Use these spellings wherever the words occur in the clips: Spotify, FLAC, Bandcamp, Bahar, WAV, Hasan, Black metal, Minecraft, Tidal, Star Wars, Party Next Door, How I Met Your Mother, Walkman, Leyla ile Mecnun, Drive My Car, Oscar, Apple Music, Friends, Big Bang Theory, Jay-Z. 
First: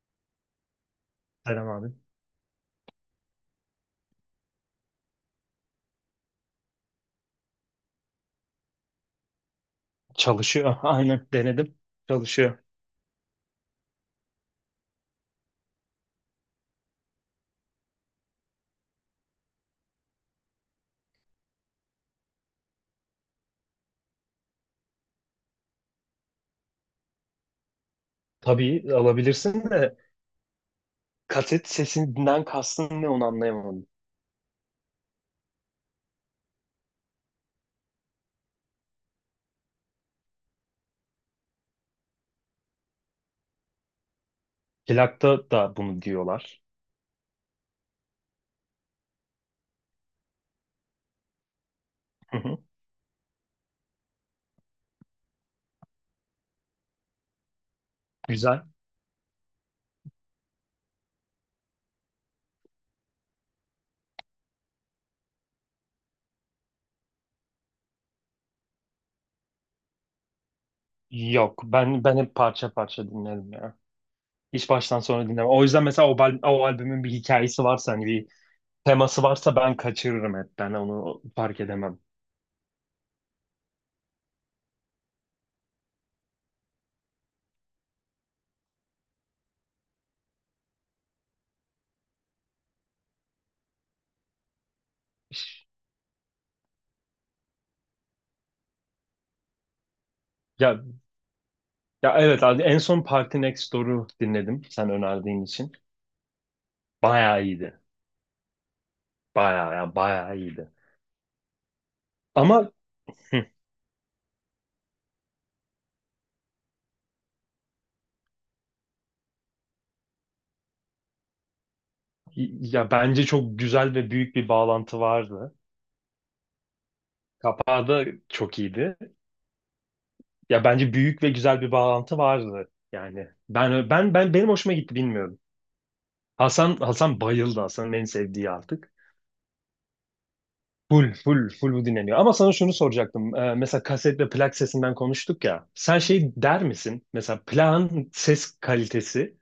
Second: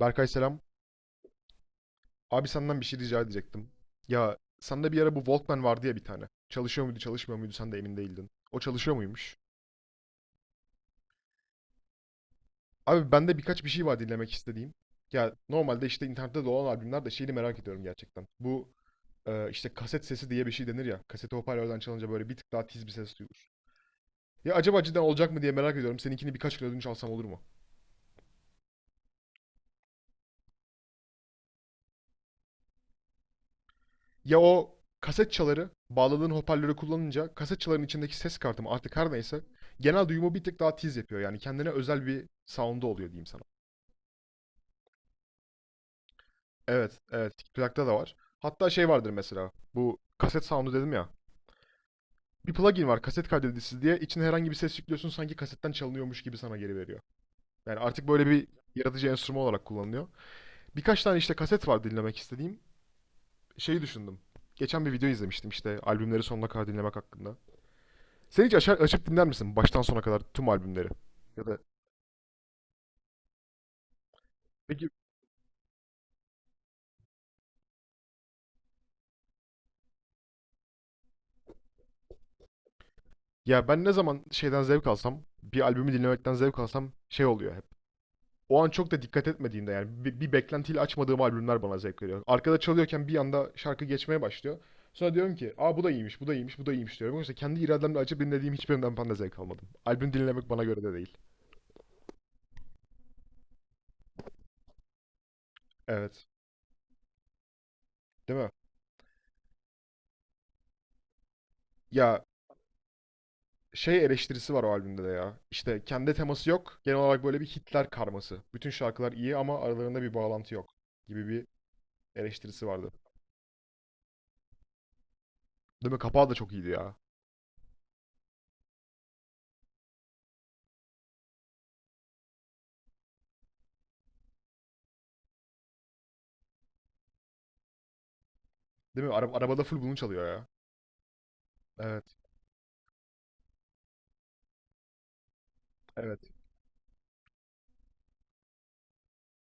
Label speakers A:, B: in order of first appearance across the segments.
A: Berkay selam.
B: Selam abi.
A: Abi senden bir şey rica edecektim. Ya sende bir ara bu Walkman vardı ya bir tane. Çalışıyor muydu, çalışmıyor muydu sen de emin değildin. O çalışıyor muymuş?
B: Çalışıyor. Aynen denedim. Çalışıyor.
A: Abi bende birkaç bir şey var dinlemek istediğim. Ya normalde işte internette dolan albümler de şeyini merak ediyorum gerçekten. Bu işte kaset sesi diye bir şey denir ya. Kaseti hoparlörden çalınca böyle bir tık daha tiz bir ses duyulur. Ya acaba cidden olacak mı diye merak ediyorum. Seninkini birkaç kere ödünç alsam olur mu?
B: Tabii alabilirsin de kaset sesinden kastın ne onu anlayamadım.
A: Ya o kaset çaları bağladığın hoparlörü kullanınca kaset çaların içindeki ses kartı mı artık her neyse genel duyumu bir tık daha tiz yapıyor. Yani kendine özel bir sound'u oluyor diyeyim sana.
B: Plakta da bunu diyorlar.
A: Evet, evet. Plakta da var. Hatta şey vardır mesela. Bu kaset sound'u dedim ya.
B: Hı
A: Bir
B: hı.
A: plugin var kaset kaydedicisi diye. İçine herhangi bir ses yüklüyorsun sanki kasetten çalınıyormuş gibi sana geri veriyor. Yani artık böyle bir
B: Güzel.
A: yaratıcı enstrüman olarak kullanılıyor. Birkaç tane işte kaset var dinlemek istediğim. Şeyi düşündüm. Geçen bir video izlemiştim işte albümleri sonuna kadar dinlemek hakkında. Sen hiç açar, açıp dinler misin baştan sona kadar tüm albümleri? Ya da.
B: Yok ben hep parça parça dinlerim ya. Hiç
A: Peki.
B: baştan sona dinlemem. O yüzden mesela o albümün bir hikayesi varsa hani bir teması varsa ben kaçırırım hep. Ben onu fark edemem.
A: Ya ben ne zaman şeyden zevk alsam, bir albümü dinlemekten zevk alsam şey oluyor hep. O an çok da dikkat etmediğimde yani bir beklentiyle açmadığım albümler bana zevk veriyor. Arkada çalıyorken bir anda şarkı geçmeye başlıyor. Sonra diyorum ki, "Aa bu da iyiymiş, bu da iyiymiş, bu da iyiymiş." diyorum. Oysa kendi irademle açıp dinlediğim hiçbirinden ben de zevk almadım. Albüm dinlemek bana
B: Ya,
A: göre de değil.
B: ya, evet abi en son Party Next Door'u dinledim sen önerdiğin için.
A: Evet.
B: Bayağı iyiydi.
A: Değil mi?
B: Bayağı ya bayağı iyiydi.
A: Ya
B: Ama hı.
A: şey eleştirisi var o albümde de ya. İşte kendi teması yok. Genel olarak böyle bir Hitler karması. Bütün şarkılar iyi ama aralarında bir bağlantı yok gibi bir eleştirisi
B: Ya
A: vardı.
B: bence çok güzel ve büyük bir bağlantı vardı.
A: Değil mi? Kapağı da çok iyiydi ya.
B: Kapağı da çok iyiydi. Ya bence büyük ve güzel bir bağlantı vardı. Yani benim hoşuma gitti bilmiyorum. Hasan bayıldı Hasan'ın en sevdiği artık.
A: Değil mi? Arabada full bunu çalıyor ya.
B: Full full full bu
A: Evet,
B: dinleniyor. Ama sana şunu soracaktım. Mesela kaset ve plak sesinden konuştuk ya. Sen şey
A: evet.
B: der misin? Mesela plağın ses kalitesi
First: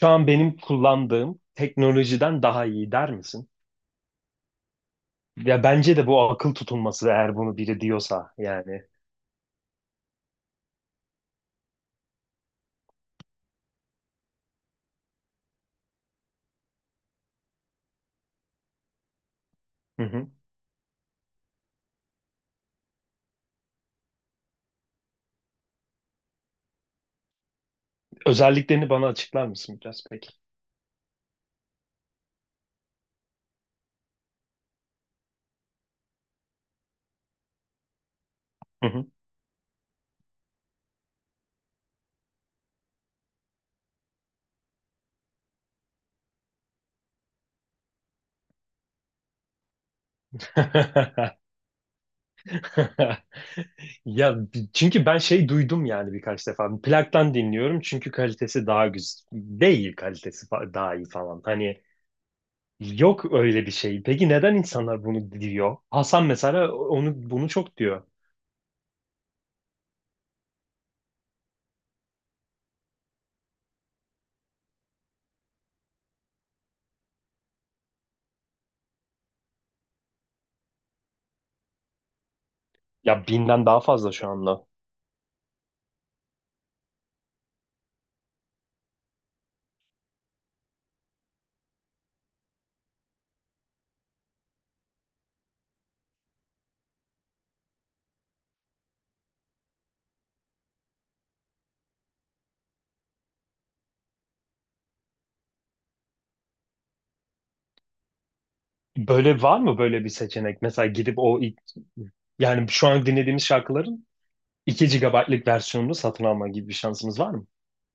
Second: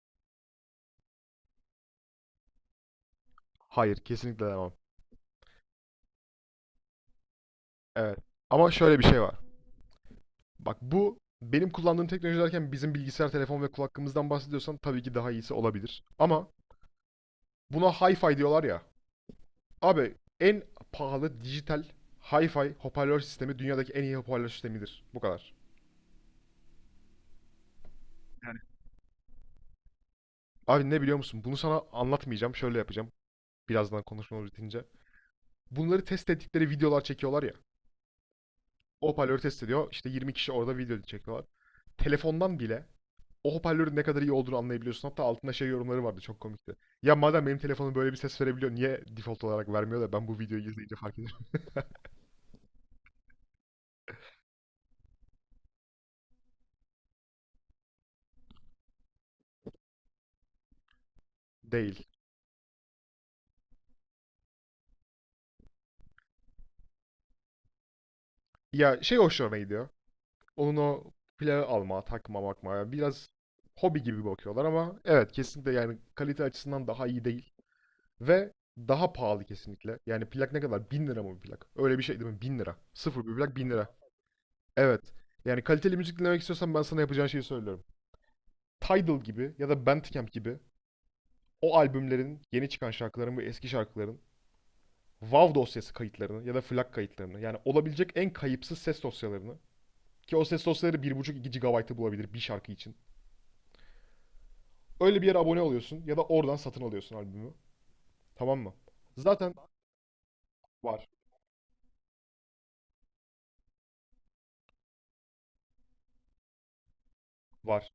B: şu an benim kullandığım teknolojiden daha iyi der misin?
A: Hayır, kesinlikle demem.
B: Ya bence de bu akıl tutulması eğer bunu biri
A: Evet.
B: diyorsa
A: Ama
B: yani.
A: şöyle bir şey var. Bak bu benim kullandığım teknoloji derken bizim bilgisayar, telefon ve kulaklığımızdan bahsediyorsan tabii ki daha iyisi olabilir. Ama buna hi-fi diyorlar ya.
B: Hı
A: Abi
B: hı.
A: en pahalı dijital hi-fi hoparlör sistemi dünyadaki en iyi hoparlör sistemidir. Bu kadar.
B: Özelliklerini bana açıklar mısın biraz peki?
A: Abi ne biliyor musun? Bunu sana anlatmayacağım. Şöyle yapacağım. Birazdan konuşmamız bitince. Bunları test ettikleri videolar çekiyorlar ya.
B: Hı hı.
A: O hoparlörü test ediyor. İşte 20 kişi orada video çekiyorlar. Telefondan bile o hoparlörün ne kadar iyi olduğunu anlayabiliyorsun. Hatta altında şey yorumları vardı çok komikti. Ya madem benim telefonum böyle bir ses verebiliyor niye default olarak vermiyor da ben bu videoyu izleyince fark ederim.
B: Ya çünkü ben şey duydum yani birkaç defa. Plaktan dinliyorum çünkü kalitesi daha güzel. Değil kalitesi daha iyi falan. Hani
A: Değil.
B: yok öyle bir şey. Peki neden insanlar bunu diyor? Hasan mesela onu bunu çok diyor.
A: Ya şey hoşlarına gidiyor. Onun o plağı alma, takma, bakma. Biraz hobi gibi bakıyorlar ama evet kesinlikle yani kalite açısından daha iyi değil. Ve daha pahalı kesinlikle. Yani plak ne kadar? 1.000 lira mı bir plak? Öyle bir şey değil mi? 1.000 lira. Sıfır
B: Ya
A: bir plak
B: 1.000'den
A: 1000
B: daha
A: lira.
B: fazla şu anda.
A: Evet. Yani kaliteli müzik dinlemek istiyorsan ben sana yapacağın şeyi söylüyorum. Tidal gibi ya da Bandcamp gibi o albümlerin, yeni çıkan şarkıların ve eski şarkıların WAV dosyası kayıtlarını ya da FLAC kayıtlarını yani olabilecek en kayıpsız ses dosyalarını ki o ses dosyaları 1,5-2 GB'ı bulabilir bir şarkı için. Öyle bir yere abone oluyorsun ya da oradan satın alıyorsun albümü. Tamam mı?
B: Böyle
A: Zaten
B: var mı böyle bir seçenek? Mesela
A: var,
B: gidip o ilk- yani şu an dinlediğimiz şarkıların 2 GB'lık versiyonunu satın alma gibi bir şansımız var mı?
A: var.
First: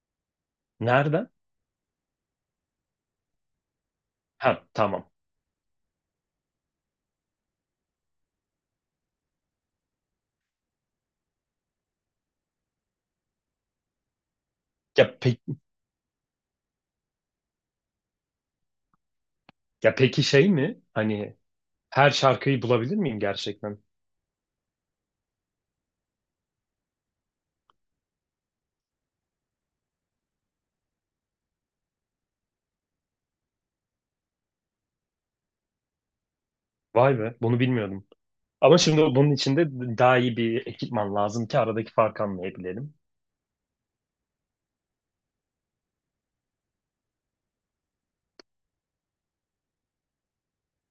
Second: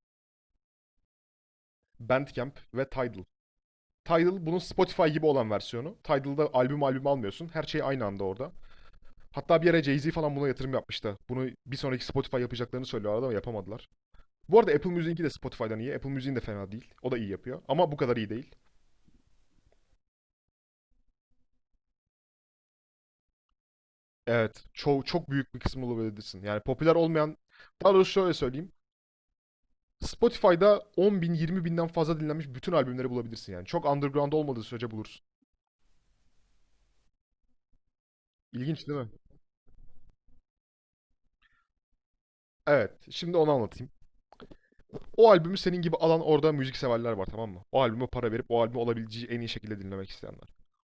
B: Nereden?
A: Bandcamp ve Tidal. Tidal
B: Ha,
A: bunun
B: tamam.
A: Spotify gibi olan versiyonu. Tidal'da albüm albüm almıyorsun. Her şey aynı anda orada. Hatta bir yere Jay-Z falan buna yatırım yapmıştı. Bunu bir sonraki Spotify yapacaklarını söylüyorlardı ama yapamadılar. Bu arada Apple
B: Ya,
A: Music'inki de
B: pe
A: Spotify'dan iyi. Apple Music'in de fena değil. O da iyi yapıyor. Ama bu kadar iyi değil.
B: ya peki şey mi? Hani her şarkıyı bulabilir miyim gerçekten?
A: Evet. Çok, çok büyük bir kısmını olabilirsin. Yani popüler olmayan... Daha doğrusu şöyle söyleyeyim. Spotify'da 10 bin, 20 binden fazla dinlenmiş bütün albümleri bulabilirsin yani. Çok underground olmadığı sürece bulursun.
B: Vay be, bunu bilmiyordum. Ama
A: İlginç değil
B: şimdi
A: mi?
B: bunun için de daha iyi bir ekipman lazım ki aradaki farkı
A: Evet.
B: anlayabilelim.
A: Şimdi onu anlatayım. O albümü senin gibi alan orada müzik severler var tamam mı? O albüme para verip o albümü olabileceği en iyi şekilde dinlemek isteyenler.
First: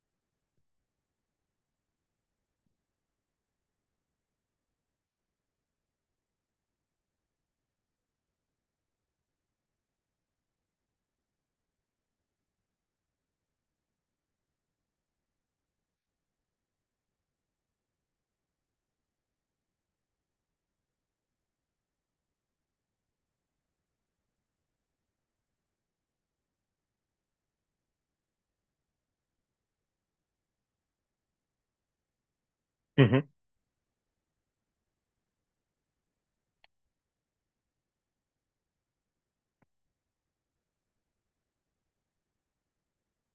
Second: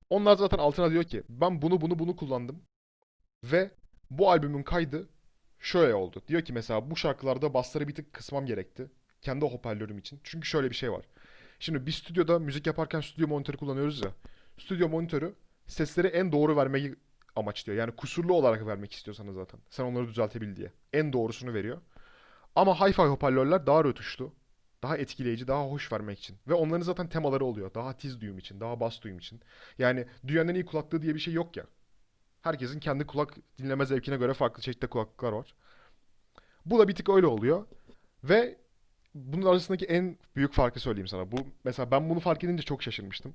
A: Onlar zaten altına diyor ki ben bunu bunu bunu kullandım ve bu albümün kaydı şöyle oldu. Diyor ki mesela bu şarkılarda basları bir tık kısmam gerekti. Kendi hoparlörüm için. Çünkü şöyle bir şey var. Şimdi biz stüdyoda müzik yaparken stüdyo monitörü kullanıyoruz ya. Stüdyo monitörü sesleri en doğru vermeyi amaçlıyor. Yani kusurlu olarak vermek istiyorsanız zaten. Sen onları düzeltebil diye. En doğrusunu veriyor. Ama hi-fi hoparlörler daha rötuşlu. Daha etkileyici, daha hoş vermek için. Ve onların zaten temaları oluyor. Daha tiz duyum için, daha bas duyum için. Yani dünyanın en iyi kulaklığı diye bir şey yok ya. Herkesin
B: Hı
A: kendi
B: hı,
A: kulak dinleme zevkine göre farklı çeşitli kulaklıklar var. Bu da bir tık öyle oluyor. Ve bunun arasındaki en büyük farkı söyleyeyim sana. Bu mesela ben bunu fark edince çok şaşırmıştım.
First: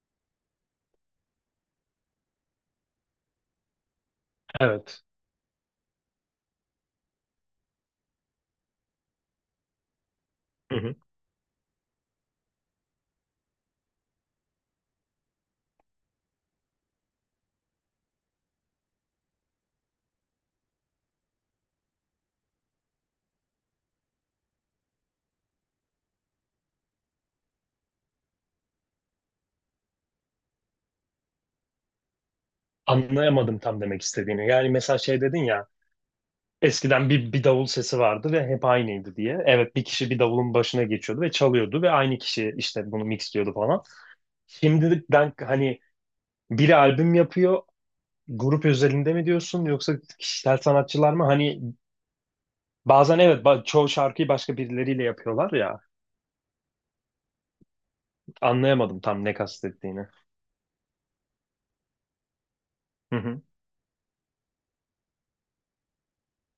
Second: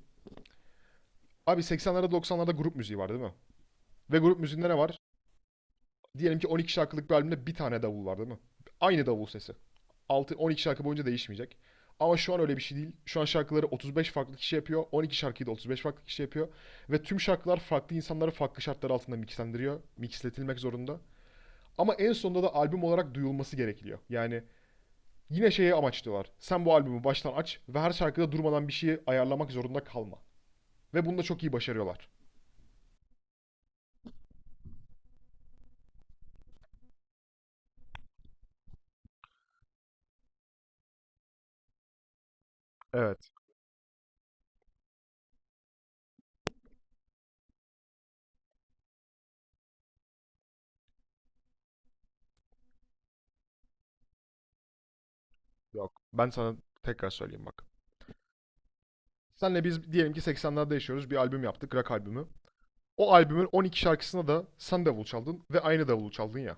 A: Abi 80'lerde 90'larda grup müziği var değil mi? Ve grup müziğinde ne var?
B: evet.
A: Diyelim ki 12 şarkılık bir albümde bir tane davul var değil mi? Aynı davul sesi. 6 12
B: Hı
A: şarkı
B: hı.
A: boyunca değişmeyecek. Ama şu an öyle bir şey değil. Şu an şarkıları 35 farklı kişi yapıyor. 12 şarkıyı da 35 farklı kişi yapıyor. Ve tüm şarkılar farklı insanları farklı şartlar altında mixlendiriyor. Mixletilmek zorunda. Ama en sonunda da albüm olarak duyulması gerekiyor. Yani yine şeye amaçlıyorlar. Sen bu albümü baştan aç ve her şarkıda durmadan bir şeyi ayarlamak zorunda kalma. Ve bunu da çok iyi başarıyorlar.
B: Anlayamadım tam demek istediğini. Yani mesela şey dedin ya, eskiden bir davul sesi vardı ve hep aynıydı diye. Evet, bir kişi bir davulun başına geçiyordu ve çalıyordu ve aynı kişi işte bunu
A: Evet.
B: mixliyordu falan. Şimdiden hani biri albüm yapıyor, grup özelinde mi diyorsun yoksa kişisel sanatçılar mı? Hani bazen evet çoğu şarkıyı başka birileriyle yapıyorlar ya.
A: Yok. Ben sana tekrar söyleyeyim bak.
B: Anlayamadım tam ne
A: Senle biz
B: kastettiğini.
A: diyelim ki 80'lerde yaşıyoruz. Bir albüm yaptık. Rock albümü. O
B: Hı hı.
A: albümün 12 şarkısına da sen davul çaldın ve aynı davulu çaldın ya.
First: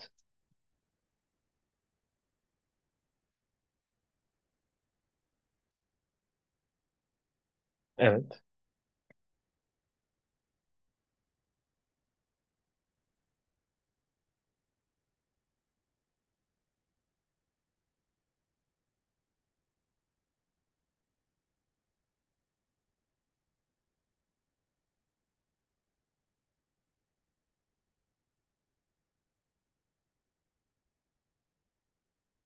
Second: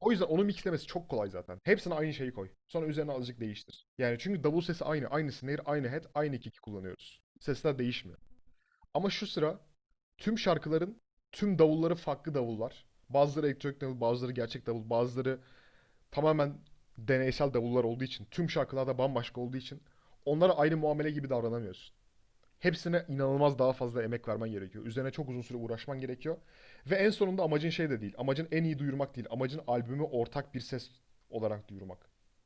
A: O yüzden onu mixlemesi çok kolay zaten. Hepsine aynı şeyi koy. Sonra üzerine azıcık değiştir. Yani çünkü davul sesi aynı. Aynı snare, aynı head, aynı kick'i kullanıyoruz. Sesler değişmiyor.
B: Evet.
A: Ama şu sıra tüm şarkıların tüm davulları farklı davullar. Bazıları elektronik davul, bazıları gerçek davul, bazıları tamamen deneysel davullar olduğu için, tüm şarkılarda bambaşka olduğu için onlara aynı muamele gibi davranamıyorsun. Hepsine inanılmaz daha fazla emek vermen gerekiyor. Üzerine çok uzun süre uğraşman gerekiyor. Ve en sonunda amacın şey de değil. Amacın en iyi duyurmak değil. Amacın albümü ortak bir ses olarak duyurmak.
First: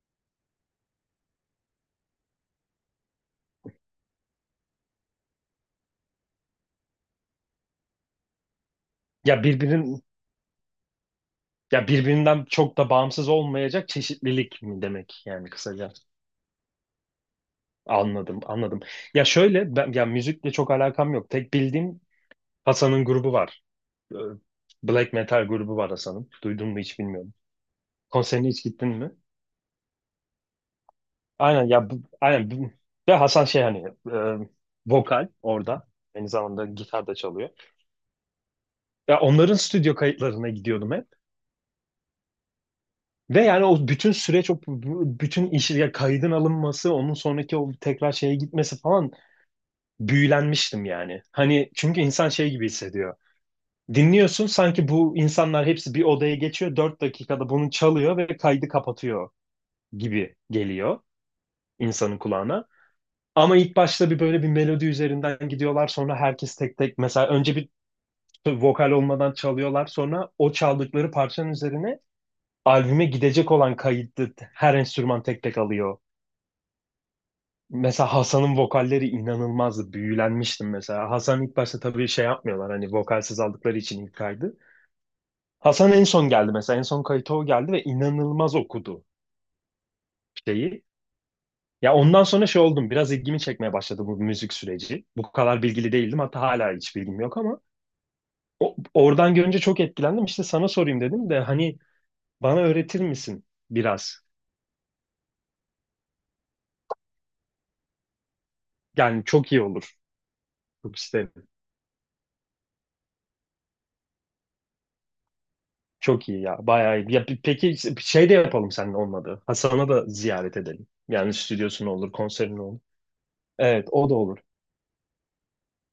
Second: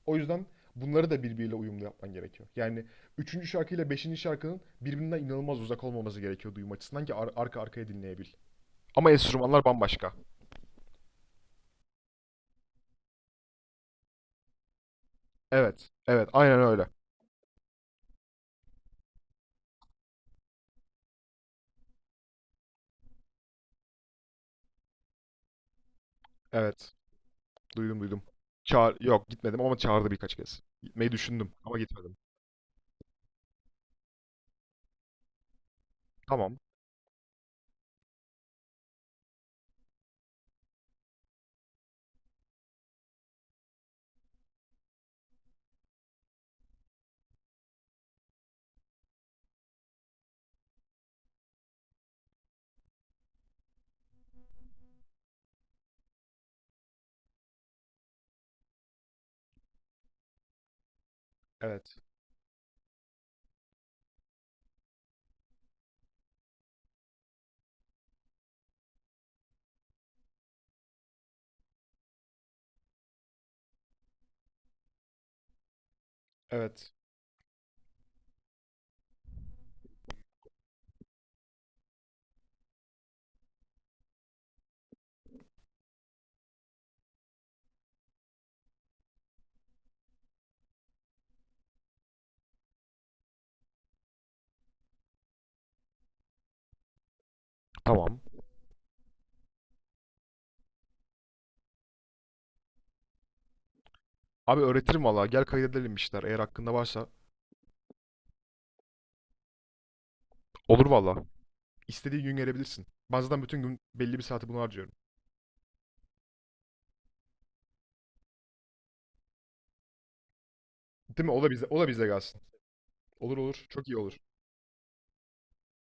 A: O yüzden bunları da birbiriyle uyumlu yapman gerekiyor. Yani üçüncü şarkıyla beşinci şarkının birbirinden inanılmaz uzak olmaması gerekiyor duyum açısından ki arka arkaya dinleyebil. Ama
B: Ya
A: enstrümanlar
B: birbirin
A: bambaşka.
B: ya birbirinden çok da bağımsız olmayacak çeşitlilik mi demek yani
A: Evet.
B: kısaca.
A: Evet. Aynen öyle.
B: Anladım, anladım. Ya şöyle ben ya müzikle çok alakam yok. Tek bildiğim Hasan'ın grubu var. Ee, Black metal grubu var Hasan'ın. Duydun mu
A: Evet.
B: hiç bilmiyorum.
A: Duydum duydum.
B: Konserine hiç gittin
A: Çağır
B: mi?
A: yok gitmedim ama çağırdı birkaç kez. Gitmeyi düşündüm
B: Aynen
A: ama
B: ya bu,
A: gitmedim.
B: ve Hasan şey hani e, vokal orada. Aynı
A: Tamam.
B: zamanda gitar da çalıyor. Ya onların stüdyo kayıtlarına gidiyordum hep. Ve yani o bütün süreç, bütün iş, ya kaydın alınması, onun sonraki o tekrar şeye gitmesi falan büyülenmiştim yani. Hani çünkü insan şey gibi hissediyor. Dinliyorsun sanki bu insanlar hepsi bir odaya geçiyor, 4 dakikada bunu çalıyor ve kaydı kapatıyor gibi geliyor
A: Evet.
B: insanın kulağına. Ama ilk başta bir böyle bir melodi üzerinden gidiyorlar, sonra herkes tek tek mesela önce bir vokal olmadan çalıyorlar, sonra o çaldıkları parçanın üzerine albüme gidecek olan kayıttı her enstrüman tek tek alıyor.
A: Evet.
B: Mesela Hasan'ın vokalleri inanılmazdı. Büyülenmiştim mesela. Hasan ilk başta tabii şey yapmıyorlar hani vokalsiz aldıkları için ilk kaydı. Hasan en son geldi mesela. En son kayıta o geldi ve inanılmaz okudu şeyi. Ya ondan sonra şey oldum. Biraz ilgimi çekmeye başladı bu müzik süreci. Bu kadar bilgili değildim. Hatta hala hiç bilgim yok ama
A: Tamam.
B: oradan görünce çok etkilendim. İşte sana sorayım dedim de hani bana öğretir misin biraz?
A: Abi öğretirim valla. Gel kaydedelim işler. Eğer hakkında varsa.
B: Yani çok iyi olur.
A: Olur
B: Çok
A: valla.
B: isterim.
A: İstediği gün gelebilirsin. Ben zaten bütün gün belli bir saati buna harcıyorum.
B: Çok iyi ya. Bayağı iyi. Peki şey de yapalım senin olmadı. Hasan'a da ziyaret edelim.
A: Değil mi?
B: Yani
A: O da bize, o
B: stüdyosu
A: da
B: ne
A: bize
B: olur,
A: gelsin.
B: konseri ne olur.
A: Olur olur.
B: Evet,
A: Çok iyi
B: o da
A: olur.
B: olur.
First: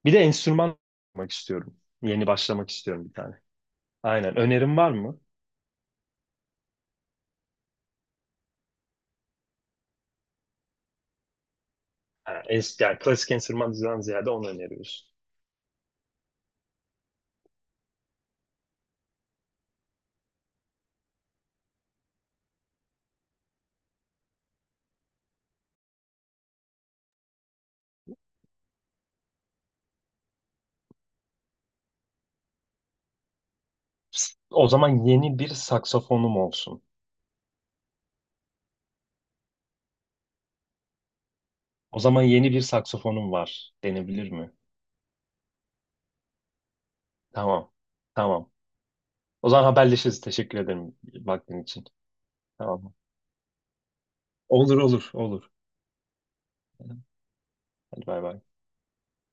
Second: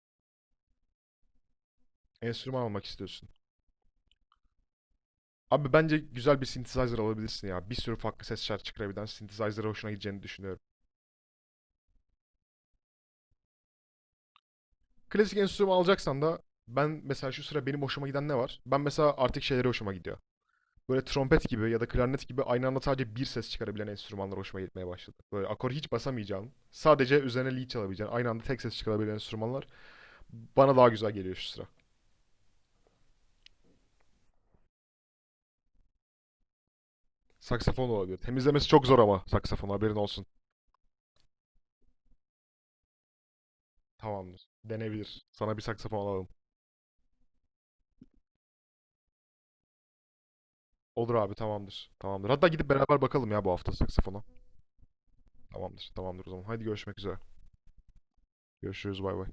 B: Bir de enstrüman almak istiyorum. Yeni
A: Enstrüman
B: başlamak
A: almak
B: istiyorum bir
A: istiyorsun.
B: tane. Aynen. Önerin var mı?
A: Abi bence güzel bir synthesizer alabilirsin ya. Bir sürü farklı ses şarkı çıkarabilen synthesizer'a hoşuna gideceğini düşünüyorum.
B: Yani klasik enstrümandan ziyade onu öneriyoruz.
A: Klasik enstrüman alacaksan da ben mesela şu sıra benim hoşuma giden ne var? Ben mesela artık şeyleri hoşuma gidiyor. Böyle trompet gibi ya da klarnet gibi aynı anda sadece bir ses çıkarabilen enstrümanlar hoşuma gitmeye başladı. Böyle akor hiç basamayacağın, sadece üzerine lead çalabileceğin, aynı anda tek ses çıkarabilen enstrümanlar bana daha güzel geliyor şu sıra.
B: O zaman yeni bir saksafonum olsun.
A: Saksafon olabilir. Temizlemesi çok zor ama saksafon haberin olsun.
B: O zaman yeni bir saksafonum var denebilir
A: Tamamdır.
B: mi?
A: Denebilir. Sana bir saksafon alalım.
B: Tamam. Tamam. O zaman haberleşiriz. Teşekkür ederim
A: Olur abi
B: vaktin için.
A: tamamdır. Tamamdır. Hatta gidip
B: Tamam.
A: beraber bakalım ya bu hafta saksafona.
B: Olur olur olur.
A: Tamamdır. Tamamdır o zaman. Haydi görüşmek üzere.
B: Hadi bay bay.
A: Görüşürüz bay bay.